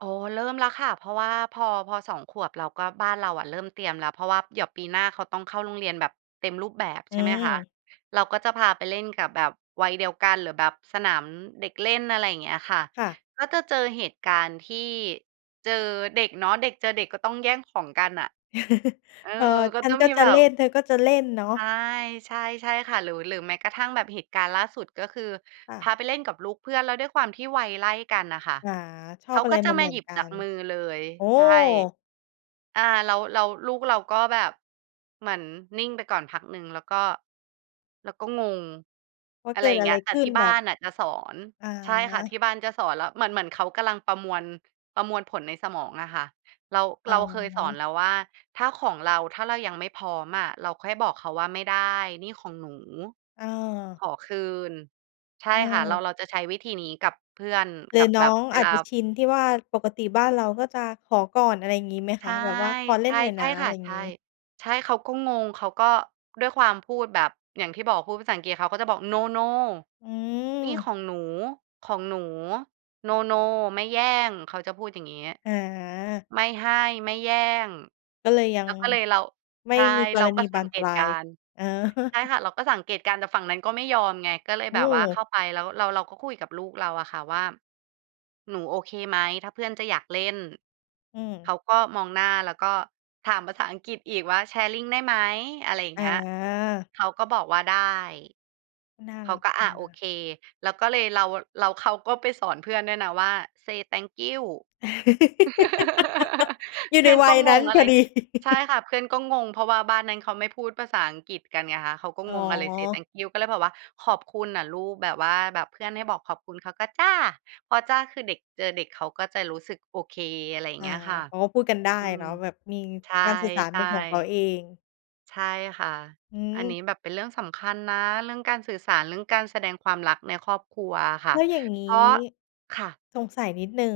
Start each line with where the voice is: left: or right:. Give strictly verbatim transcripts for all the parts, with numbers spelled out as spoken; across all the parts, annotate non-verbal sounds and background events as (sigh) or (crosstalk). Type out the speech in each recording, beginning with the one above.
right: อ๋อ เริ่มแล้วค่ะ เพราะว่าพอ พอ สอง ขวบเราก็ บ้านเราอะเริ่มเตรียมแล้ว เพราะว่าเดี๋ยวปีหน้าเขาต้องเข้าโรงเรียนแบบเต็มรูปแบบ
left: อ
right: ใ
left: ื
right: ช่ไหมคะ?
left: ม
right: เราก็จะพาไปเล่นกับแบบวัยเดียวกัน หรือแบบสนามเด็กเล่น อะไรอย่างเงี้ยค่ะ
left: ค่ะ
right: ก็จะเจอเหตุการณ์ที่ เจอเด็กเนาะ เด็กเจอเด็ก ก็ต้องแย่งของกันน่ะ
left: (laughs)
right: เอ่อ
left: เอ่อ
right: ก็
left: ฉั
right: ต
left: น
right: ้อง
left: ก็
right: มี
left: จะ
right: แบ
left: เล
right: บ
left: ่น เธอก็จะเล่นเนาะ
right: ใช่ ใช่ ใช่ค่ะ หรือ หรือแม้กระทั่งแบบเหตุการณ์ล่าสุด ก็คือ
left: ค่
right: พ
left: ะ
right: าไปเล่นกับลูกเพื่อน แล้วด้วยความที่วัยไล่กันอะค่ะ
left: อ่า ช
right: เ
left: อ
right: ข
left: บ
right: า
left: อะไ
right: ก
left: ร
right: ็จ
left: เห
right: ะมา
left: มือ
right: หย
left: น
right: ิบ
left: ๆ กั
right: จาก
left: น
right: มือเลย
left: โอ้!
right: ใช่ อ่า แล้ว แล้วลูกเราก็แบบ เหมือนนิ่งไปก่อนพักหนึ่งแล้วก็ แล้วก็งง
left: ว่า
right: อะ
left: เ
right: ไ
left: ก
right: ร
left: ิ
right: อ
left: ด
right: ย่าง
left: อะ
right: เง
left: ไ
right: ี
left: ร
right: ้ย แต
left: ข
right: ่
left: ึ้
right: ท
left: น
right: ี่
left: แ
right: บ
left: บ
right: ้า
left: บ
right: นน่ะจะสอน
left: อา
right: ใช่ค่ะ ที่บ้านจะสอน แล้วเหมือน เหมือนเขากำลังประมวล ประมวลผลในสมองอะค่ะ เรา
left: อ
right: เ
left: ๋
right: ราเคยสอน
left: อ
right: แล้วว่า ถ้าของเรา ถ้าเรายังไม่พร้อมอะ เราค่อยบอกเขาว่าไม่ได้ นี่ของหนู
left: เอ
right: ข
left: อ
right: อคืน ใช่
left: เ
right: ค่ะ เรา
left: ออ
right: เราจะใช้วิธีนี้กับเพื่อน
left: หรื
right: กั
left: อ
right: บ
left: น
right: แ
left: ้
right: บ
left: อ
right: บ
left: ง
right: เว
left: อา
right: ล
left: จ
right: า
left: จะชินที่ว่า ปกติบ้านเราก็จะขอก่อน อะไรอย่างงี้ไหม
right: ใช
left: คะ?
right: ่
left: แบบว่าขอเล
right: ใ
left: ่
right: ช
left: น
right: ่
left: หน่อย
right: ใช
left: น
right: ่
left: ะ อ
right: ค
left: ะ
right: ่
left: ไร
right: ะ ใช
left: ง
right: ่
left: ี้
right: ใช่ เขาก็งง เขาก็ด้วยความ พูดแบบ อย่างที่บอกพูดภาษาอังกฤษเขาก็จะบอก "no no
left: อื
right: นี่ข
left: ม
right: องหนู ของหนู no no ไม่แย่ง" เขาจะพูดอย่างงี้
left: อา
right: ไม่ให้ ไม่แย่ง
left: ก็เลยยั
right: แ
left: ง
right: ล้วก็เลยเรา
left: ไม
right: ใ
left: ่
right: ช่
left: มีก
right: เรา
left: รณ
right: ก
left: ี
right: ็
left: บ
right: ส
left: า
right: ัง
left: น
right: เก
left: ปล
right: ต
left: า
right: ุกา
left: ย
right: รณ์
left: อ๋อ
right: ใช่ค่ะ เราก็สังเกตุการณ์ แต่ฝั่งนั้นก็ไม่ยอมไง ก็เลย
left: โอ
right: แบบว่าเข
left: ้
right: ้าไปแล้ว เรา เราก็คุยกับลูกเราอะค่ะว่า หนูโอเคไหม? ถ้าเพื่อนจะอยากเล่น
left: อื
right: เ
left: ม
right: ขาก็มองหน้าแล้วก็ ถามภาษาอังกฤษอีกว่า "sharing ได้ไหม?" อะไรอย่า
left: อ
right: งเงี้ย
left: า
right: เขาก็บอกว่า "ได้"
left: น่า
right: เข
left: ร
right: า
left: ัก
right: ก็
left: อย
right: อ
left: ู่
right: ะ
left: น
right: โอ
left: ะ
right: เค แล้วก็เลย เรา แล้วเขาก็ไปสอนเพื่อนด้วยนะว่า "say thank you" (laughs)
left: (laughs) อยู่
right: เพ
left: ใน
right: ื่อน
left: วั
right: ก็
left: ย
right: ง
left: นั้น
right: งอ
left: พ
right: ะไร
left: อด
right: ช
left: ี
right: ใช่
left: (laughs)
right: ค่ะ เพื่อนก็งง เพราะว่าบ้านนั้นเขาไม่พูดภาษาอังกฤษกันไงคะ เขาก็
left: อ๋อ
right: งงอะไร say thank you ก็เลยบอกว่า "ขอบคุณอะลูก" แบบว่าแบบเพื่อนให้บอกขอบคุณเขาก็ "จ้ะ" พอจ้ะ คือเด็กเจอเด็กเขาก็จะรู้สึกโอเค อะไรอย่า
left: อ
right: ง
left: า
right: เงี้ยค่ะ
left: เขาก็พูดกันได้
right: อื
left: เน
right: ม
left: าะ แบบมี
right: ใช่
left: การสื่อสาร
right: ใช
left: เป
right: ่
left: ็นของเขาเอง
right: ใช่ค่ะ
left: อื
right: อันนี
left: ม
right: ้แบบเป็นเรื่องสำคัญนะ เรื่องการสื่อสาร เรื่องการแสดงความรักในครอบครัวอะค่
left: แ
right: ะ
left: ล้วอย่างง
right: เพร
left: ี
right: า
left: ้
right: ะ ค่ะ
left: สงสัยนิดหนึ่ง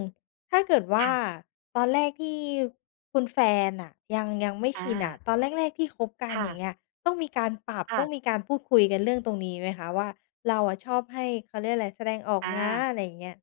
left: ถ้าเกิดว่
right: ค
left: า
right: ่ะ
left: ตอนแรกที่คุณแฟนน่ะ ยัง ยังไม่
right: อ
left: ชินอะ
right: า
left: ตอนแรก ๆ ที่คบกั
right: ค
left: น
right: ่
left: อย
right: ะ
left: ่างเงี้ย ต้องมีการปรับ
right: ค่
left: ต
right: ะ
left: ้องมีการพูดคุยกันเรื่องตรงนี้ไหมคะ? ว่า เราอะชอบให้ เขาเรียกอะไร แสดงออก
right: อ
left: นะ
right: า
left: อะไรอย่างเงี้ย